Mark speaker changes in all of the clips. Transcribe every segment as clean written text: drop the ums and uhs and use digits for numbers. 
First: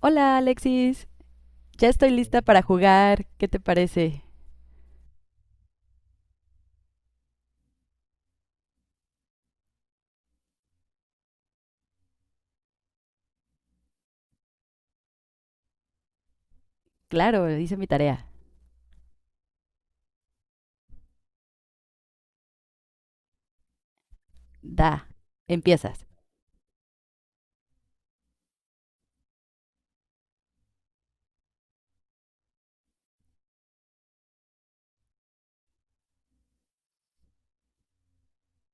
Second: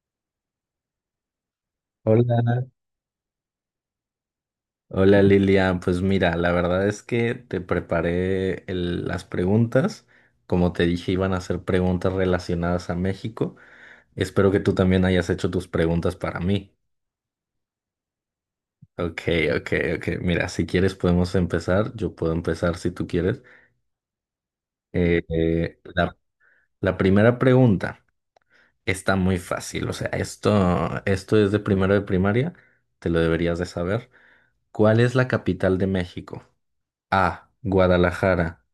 Speaker 1: Hola Alexis, ya estoy lista
Speaker 2: Hola,
Speaker 1: para jugar. ¿Qué te parece?
Speaker 2: hola Lilian. Pues mira, la verdad es que te preparé las preguntas. Como te dije, iban a ser preguntas relacionadas a México. Espero que tú también hayas hecho tus preguntas para mí.
Speaker 1: Claro, hice mi tarea.
Speaker 2: Ok, ok, ok. Mira, si quieres podemos empezar. Yo puedo empezar si tú quieres.
Speaker 1: Da.
Speaker 2: Eh, eh,
Speaker 1: Empiezas.
Speaker 2: la, la primera pregunta está muy fácil. O sea, esto es de primero de primaria. Te lo deberías de saber. ¿Cuál es la capital de México? A, Guadalajara.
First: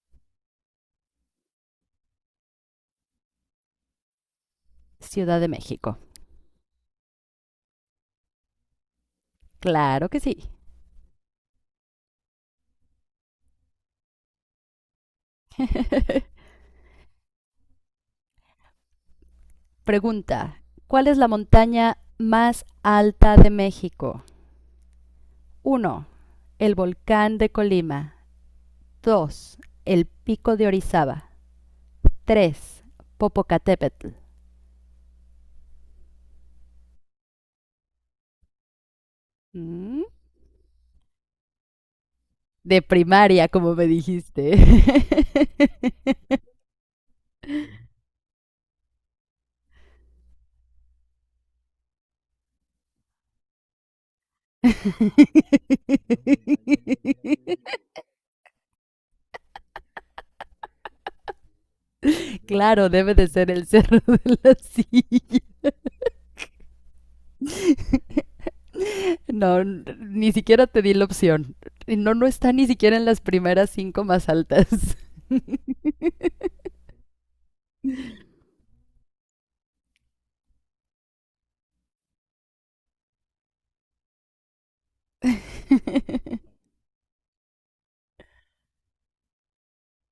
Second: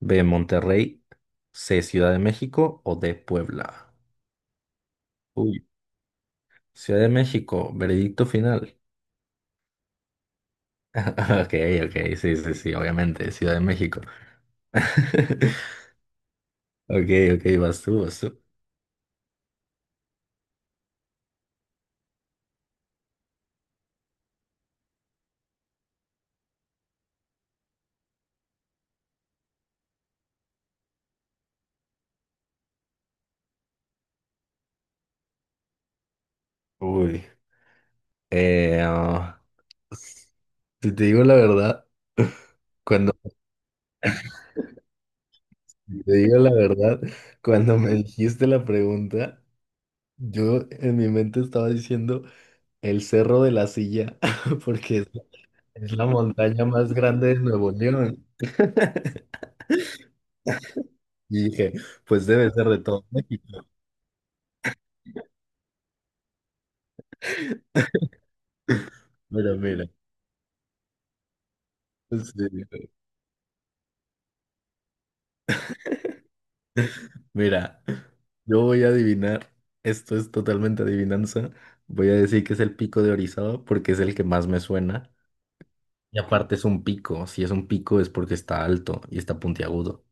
Speaker 2: B, Monterrey. C, Ciudad de México, o D, Puebla.
Speaker 1: Ciudad de
Speaker 2: Uy,
Speaker 1: México.
Speaker 2: Ciudad de México, veredicto final.
Speaker 1: Claro que sí.
Speaker 2: Ok, ok, sí, sí, sí, obviamente, Ciudad de México. Ok, ok, vas tú, vas tú.
Speaker 1: Pregunta. ¿Cuál es la montaña más alta de México? Uno, el volcán de Colima. 2, el pico de Orizaba. Tres, Popocatépetl.
Speaker 2: Uy, eh, ah,
Speaker 1: ¿Mm?
Speaker 2: si te digo la verdad,
Speaker 1: De
Speaker 2: cuando
Speaker 1: primaria, como me dijiste.
Speaker 2: si te digo la verdad, cuando me dijiste la pregunta, yo en mi mente estaba diciendo el Cerro de la Silla, porque es la montaña más grande de Nuevo León. Y dije, pues debe ser de
Speaker 1: Claro,
Speaker 2: todo
Speaker 1: debe de
Speaker 2: México.
Speaker 1: ser el cerro de la silla.
Speaker 2: Mira,
Speaker 1: No,
Speaker 2: mira.
Speaker 1: ni siquiera te di la opción. Y no, no
Speaker 2: Pues,
Speaker 1: está ni
Speaker 2: sí.
Speaker 1: siquiera en las primeras cinco más altas.
Speaker 2: Mira, yo voy a adivinar. Esto es totalmente adivinanza. Voy a decir que es el pico de Orizaba porque es el que más me suena. Y aparte es un pico. Si es un pico es porque está alto y está puntiagudo.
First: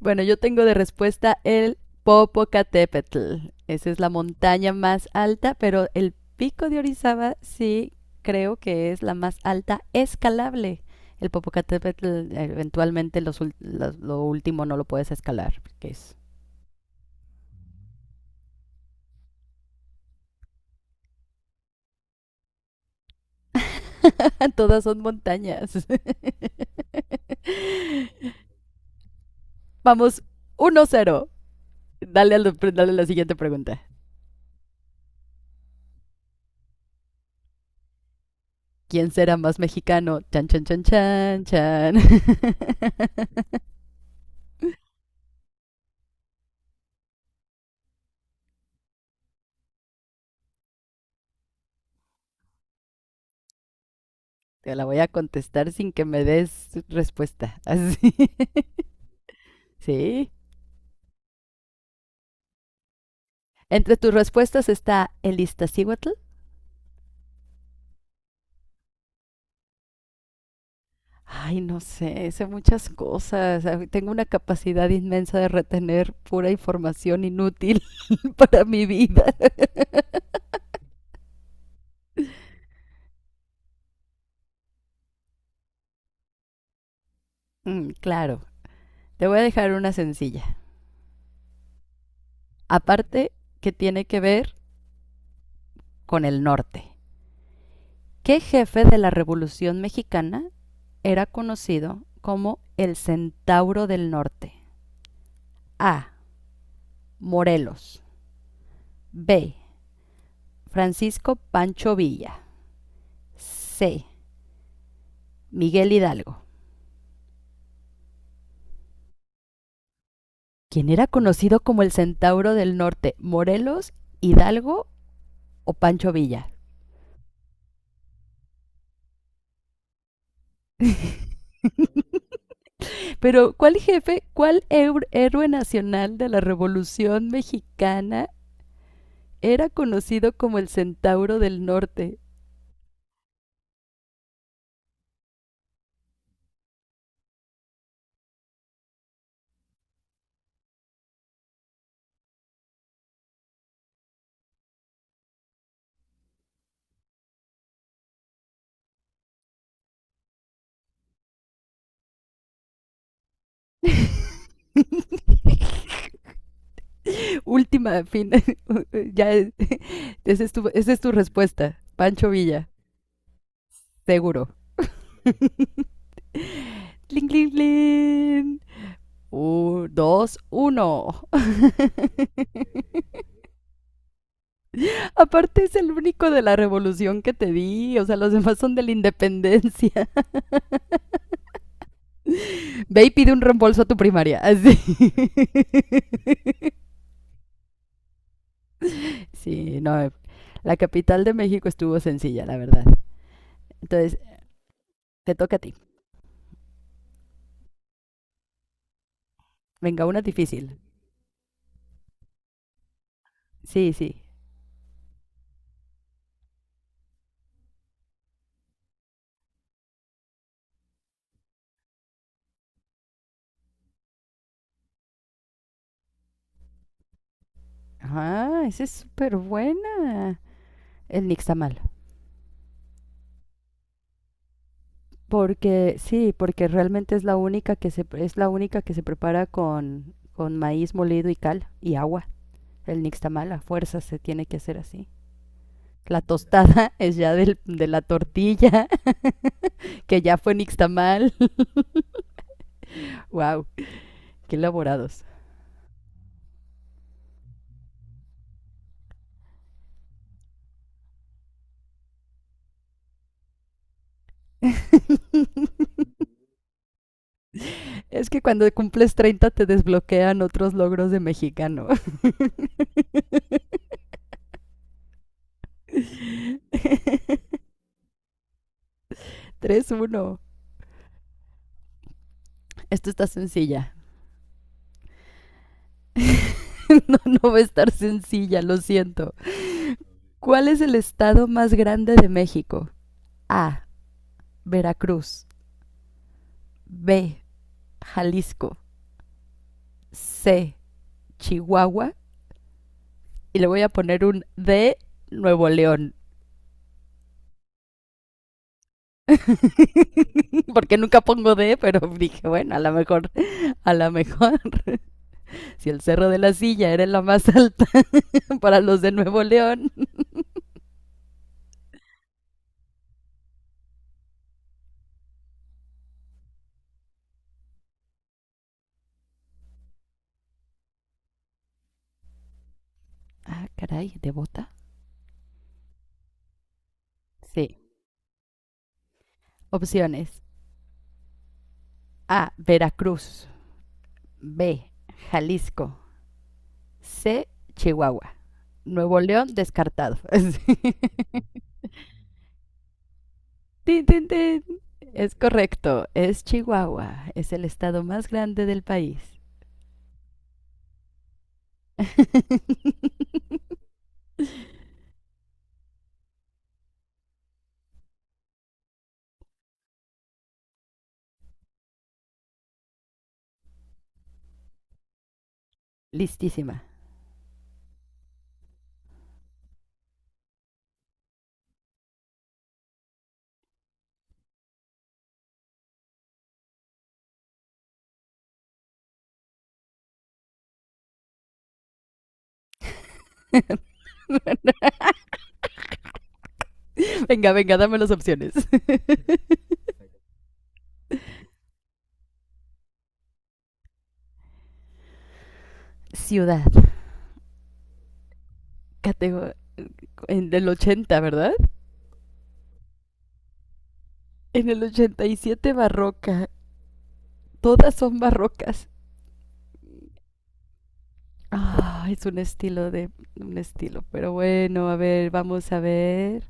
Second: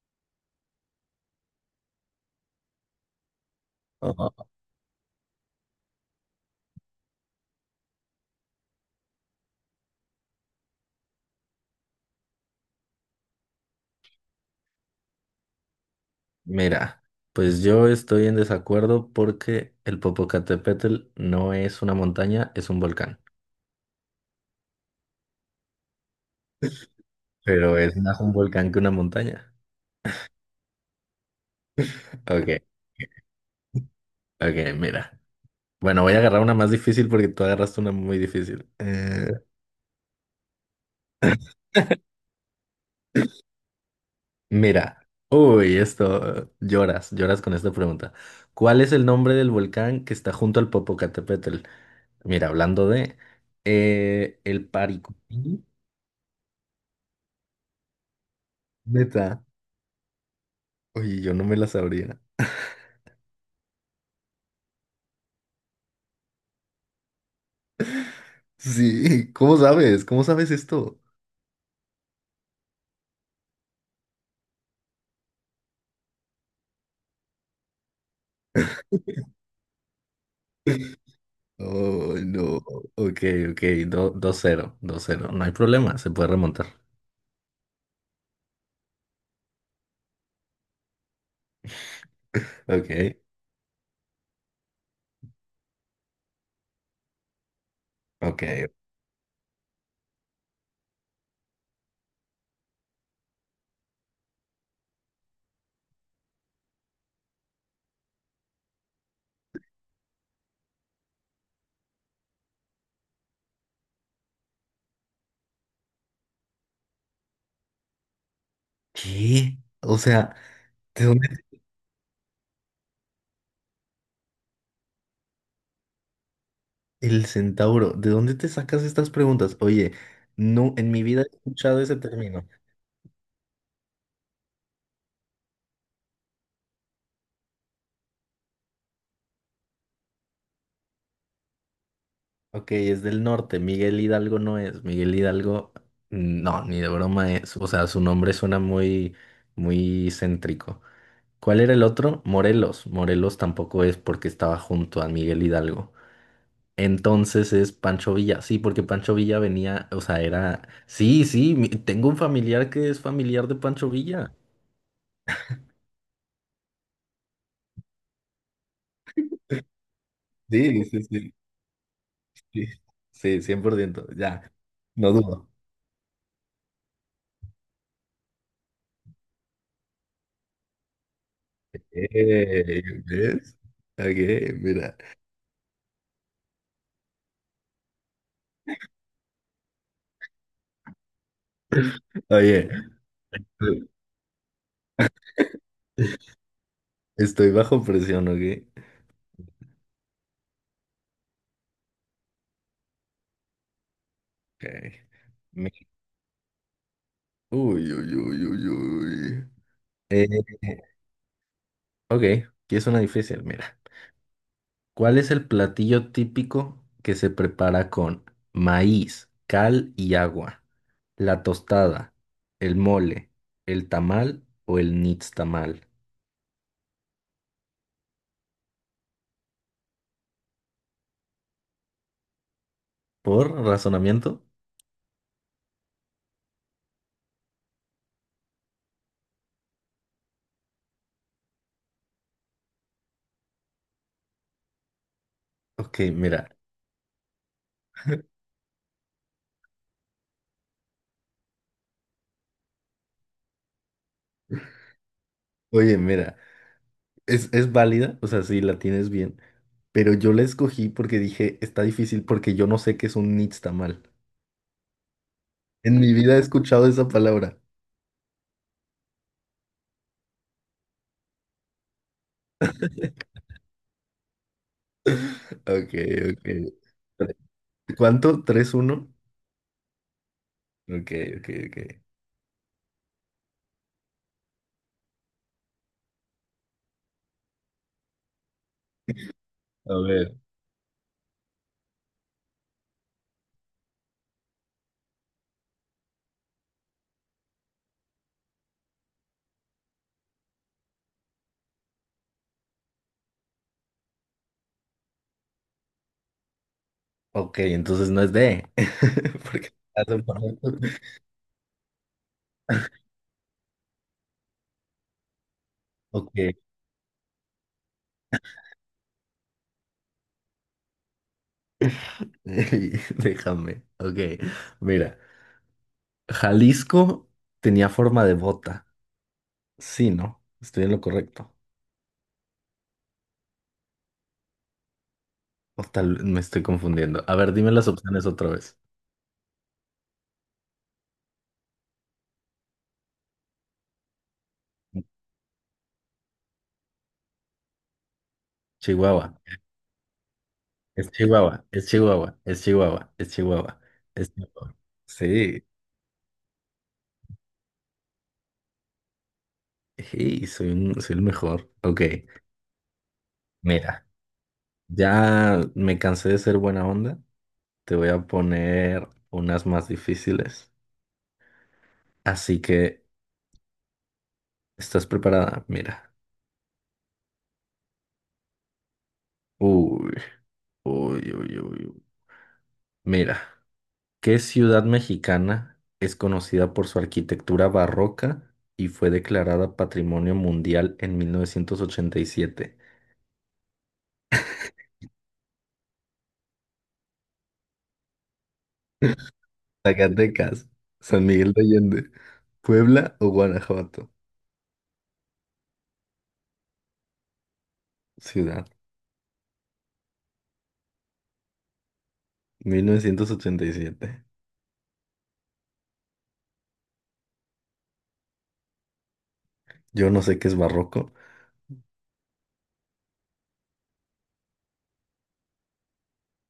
Speaker 1: Bueno, yo tengo de respuesta el Popocatépetl. Esa es la
Speaker 2: Ajá.
Speaker 1: montaña más alta, pero el pico de Orizaba sí creo que es la más alta escalable. El Popocatépetl, eventualmente lo último no lo puedes escalar, porque es...
Speaker 2: Mira, pues yo estoy en desacuerdo porque el Popocatépetl no es una montaña, es un volcán.
Speaker 1: Todas son montañas.
Speaker 2: Pero es más un volcán que una montaña.
Speaker 1: Vamos, 1-0. Dale,
Speaker 2: Ok,
Speaker 1: dale a la siguiente pregunta.
Speaker 2: ok, mira. Bueno, voy a agarrar una más difícil porque tú agarraste una muy difícil.
Speaker 1: ¿Quién será más mexicano? Chan, chan, chan, chan, chan.
Speaker 2: Mira. Uy, esto, lloras con esta pregunta. ¿Cuál es el nombre del volcán que está junto al Popocatépetl? Mira, hablando de el
Speaker 1: Te la voy a
Speaker 2: Paricupí,
Speaker 1: contestar sin que me des respuesta. Así.
Speaker 2: neta.
Speaker 1: ¿Sí?
Speaker 2: Oye, yo no me la sabría.
Speaker 1: Entre tus respuestas está el Iztaccíhuatl.
Speaker 2: Sí, ¿cómo sabes? ¿Cómo sabes esto?
Speaker 1: Ay, no sé, sé muchas cosas. Ah, tengo una capacidad inmensa de retener pura información inútil para mi vida.
Speaker 2: Oh, no. Ok, ok, dos cero, dos cero. No hay problema, se puede remontar.
Speaker 1: Mm, claro, te voy a dejar una sencilla,
Speaker 2: Ok,
Speaker 1: aparte que tiene que ver con el norte. ¿Qué
Speaker 2: ok.
Speaker 1: jefe de la Revolución Mexicana era conocido como el Centauro del Norte? A. Morelos. B. Francisco Pancho Villa. C. Miguel Hidalgo.
Speaker 2: ¿Qué? O sea,
Speaker 1: ¿Quién
Speaker 2: ¿de
Speaker 1: era
Speaker 2: dónde
Speaker 1: conocido como el Centauro del Norte? ¿Morelos, Hidalgo o Pancho Villa?
Speaker 2: el centauro? ¿De dónde te sacas estas preguntas? Oye, no, en mi vida he escuchado ese término.
Speaker 1: Pero, ¿cuál jefe, cuál héroe nacional de la Revolución Mexicana era conocido como el Centauro del Norte?
Speaker 2: Ok, es del norte. Miguel Hidalgo no es. Miguel Hidalgo, no, ni de broma es. O sea, su nombre suena muy, muy céntrico. ¿Cuál era el otro? Morelos. Morelos tampoco es porque estaba junto a Miguel Hidalgo. Entonces es Pancho Villa. Sí, porque Pancho Villa venía, o sea, era. Sí, sí, tengo un familiar que es familiar de Pancho Villa.
Speaker 1: Última, fin. Ya,
Speaker 2: Sí,
Speaker 1: esa es
Speaker 2: sí,
Speaker 1: tu
Speaker 2: sí,
Speaker 1: respuesta. Pancho
Speaker 2: sí,
Speaker 1: Villa,
Speaker 2: sí, 100%,
Speaker 1: seguro.
Speaker 2: ya, no dudo.
Speaker 1: Cling, cling, cling. 2-1.
Speaker 2: ¿Ves? Ok, mira,
Speaker 1: Aparte es el único de la revolución que te di. O sea, los demás son de la independencia.
Speaker 2: oye,
Speaker 1: Ve y pide un reembolso a tu primaria. Así.
Speaker 2: estoy bajo presión, ¿ok?
Speaker 1: Sí, no. La capital de México estuvo sencilla, la verdad. Entonces,
Speaker 2: Ok.
Speaker 1: te toca a ti.
Speaker 2: Me- Uy, uy, uy, uy, uy.
Speaker 1: Venga, una
Speaker 2: Eh,
Speaker 1: difícil.
Speaker 2: ok, aquí es una difícil, mira.
Speaker 1: Sí, sí.
Speaker 2: ¿Cuál es el platillo típico que se prepara con maíz, cal y agua? ¿La tostada, el mole, el tamal o el nixtamal?
Speaker 1: Ah, esa es súper buena. El nixtamal.
Speaker 2: ¿Por razonamiento?
Speaker 1: Porque, sí, porque realmente es la única que se prepara con, maíz molido y cal y agua. El nixtamal a fuerza se tiene que hacer así.
Speaker 2: Ok,
Speaker 1: La
Speaker 2: mira,
Speaker 1: tostada es ya de la tortilla, que ya fue nixtamal. Wow, qué elaborados.
Speaker 2: oye, mira, es válida, o sea, sí, la tienes bien, pero yo la escogí porque dije, está difícil porque yo no sé qué es un nixtamal. En mi vida he escuchado esa palabra.
Speaker 1: Es que cuando cumples 30 te desbloquean otros logros de mexicano.
Speaker 2: Ok, ok. Cuánto. Tres uno.
Speaker 1: 3-1.
Speaker 2: Ok, ok, ok.
Speaker 1: Esto está sencilla. No, no va a estar sencilla, lo siento.
Speaker 2: A ver.
Speaker 1: ¿Cuál es el estado más grande de México? A. Veracruz. B. Jalisco. C. Chihuahua. Y le voy a poner un D. Nuevo León.
Speaker 2: Ok, entonces no es D. Porque hace por ahí.
Speaker 1: Porque nunca pongo D, pero dije, bueno, a lo mejor, a lo mejor. Si el Cerro
Speaker 2: Ok,
Speaker 1: de la Silla era la más alta para los de Nuevo León.
Speaker 2: déjame. Ok, mira, Jalisco tenía forma de bota. Sí, ¿no? Estoy en lo correcto.
Speaker 1: Ah, caray, ¿de bota?
Speaker 2: O tal, me estoy confundiendo. A ver,
Speaker 1: Sí.
Speaker 2: dime las opciones otra vez.
Speaker 1: Opciones. A. Veracruz. B. Jalisco. C. Chihuahua. Nuevo
Speaker 2: Chihuahua,
Speaker 1: León descartado.
Speaker 2: es Chihuahua, es Chihuahua, es Chihuahua, es Chihuahua,
Speaker 1: Tin, tin,
Speaker 2: es
Speaker 1: tin.
Speaker 2: Chihuahua.
Speaker 1: Es
Speaker 2: Sí,
Speaker 1: correcto, es Chihuahua. Es el estado más grande del país.
Speaker 2: sí, soy el mejor. Ok, mira, ya me cansé de ser buena onda. Te voy a poner unas más difíciles. Así que, ¿estás preparada? Mira.
Speaker 1: Listísima.
Speaker 2: Uy, uy, uy, uy, uy. Mira. ¿Qué ciudad mexicana es conocida por su arquitectura barroca y fue declarada Patrimonio Mundial en 1987?
Speaker 1: Venga, venga, dame las opciones.
Speaker 2: Zacatecas, San Miguel de Allende, Puebla o Guanajuato.
Speaker 1: Ciudad.
Speaker 2: Ciudad,
Speaker 1: Categoría. En el 80, ¿verdad?
Speaker 2: 1987.
Speaker 1: En el 87, barroca. Todas son barrocas.
Speaker 2: Yo no sé qué es barroco.
Speaker 1: Ah, oh, es un estilo de... Un estilo. Pero bueno, a ver, vamos a ver.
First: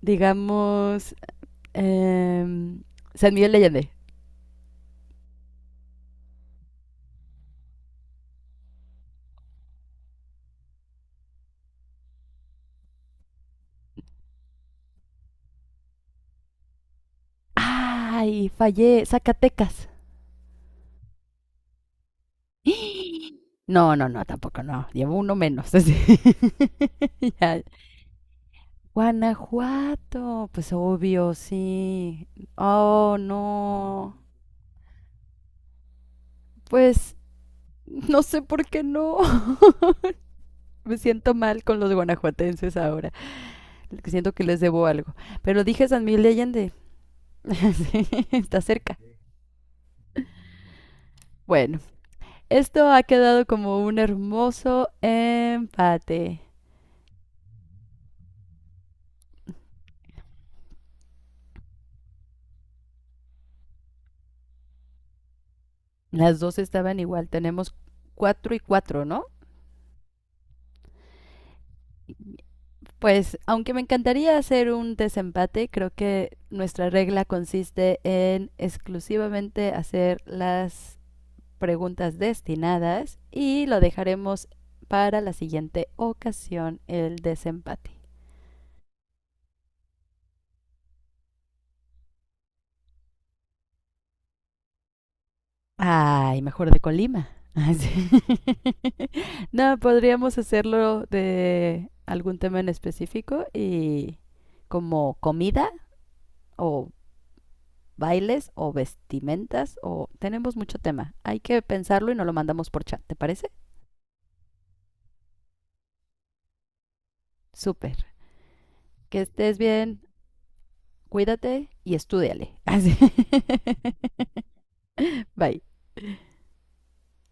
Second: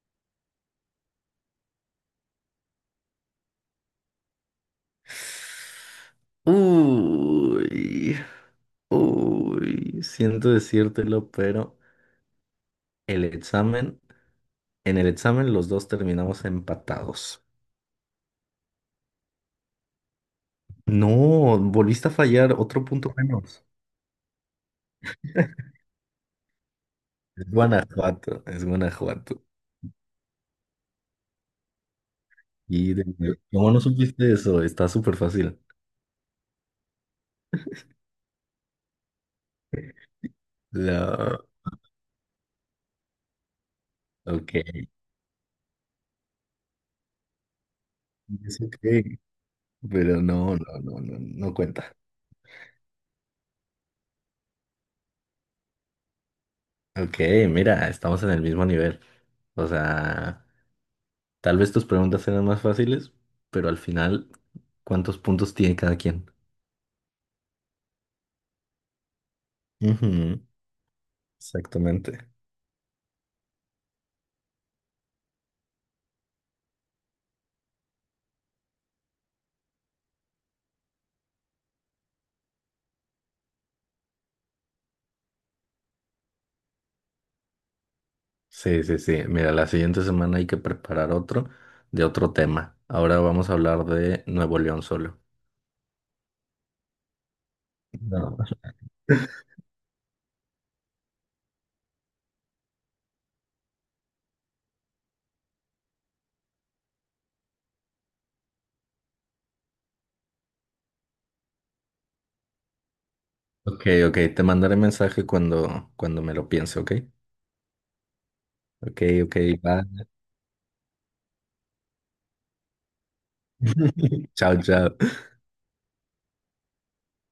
Speaker 1: Digamos... Em, San Miguel de Allende.
Speaker 2: Uy, uy, siento decírtelo, pero el examen, en el examen los dos terminamos empatados.
Speaker 1: Ay, fallé. Zacatecas.
Speaker 2: No, volviste a fallar, otro punto menos.
Speaker 1: No, no, no, tampoco no. Llevo uno menos. Así.
Speaker 2: Es
Speaker 1: Ya.
Speaker 2: Guanajuato, es Guanajuato.
Speaker 1: Guanajuato. Pues obvio, sí.
Speaker 2: Y de
Speaker 1: Oh,
Speaker 2: nuevo, ¿cómo no
Speaker 1: no.
Speaker 2: supiste eso? Está súper fácil.
Speaker 1: Pues no sé por qué no. Me siento
Speaker 2: La...
Speaker 1: mal con los guanajuatenses ahora. Siento que
Speaker 2: Ok,
Speaker 1: les debo algo. Pero dije San Miguel de Allende. Sí, está
Speaker 2: es ok,
Speaker 1: cerca.
Speaker 2: pero no, no, no, no, no
Speaker 1: Bueno,
Speaker 2: cuenta.
Speaker 1: esto ha quedado como un hermoso empate.
Speaker 2: Ok, mira, estamos en el mismo nivel. O sea, tal vez tus preguntas eran más fáciles, pero al final, ¿cuántos puntos tiene cada quien?
Speaker 1: Las dos estaban igual, tenemos 4-4, ¿no?
Speaker 2: Ujú, exactamente.
Speaker 1: Pues aunque me encantaría hacer un desempate, creo que nuestra regla consiste en exclusivamente hacer las preguntas destinadas y lo dejaremos para la siguiente ocasión el desempate.
Speaker 2: Sí, sí, sí. Mira, la siguiente semana hay que preparar otro de otro tema. Ahora vamos a hablar de Nuevo León solo.
Speaker 1: Ay, mejor de Colima. Ah, sí.
Speaker 2: No.
Speaker 1: No, podríamos hacerlo de algún tema en específico, y como comida o bailes o vestimentas, o tenemos mucho tema. Hay que pensarlo y nos lo mandamos por chat, ¿te parece?
Speaker 2: Ok, ok, te mandaré mensaje cuando me lo piense, ¿ok?
Speaker 1: Súper.
Speaker 2: Ok,
Speaker 1: Que
Speaker 2: ok,
Speaker 1: estés
Speaker 2: va.
Speaker 1: bien, cuídate y estudiale. Así.
Speaker 2: Chao, chao.
Speaker 1: Bye.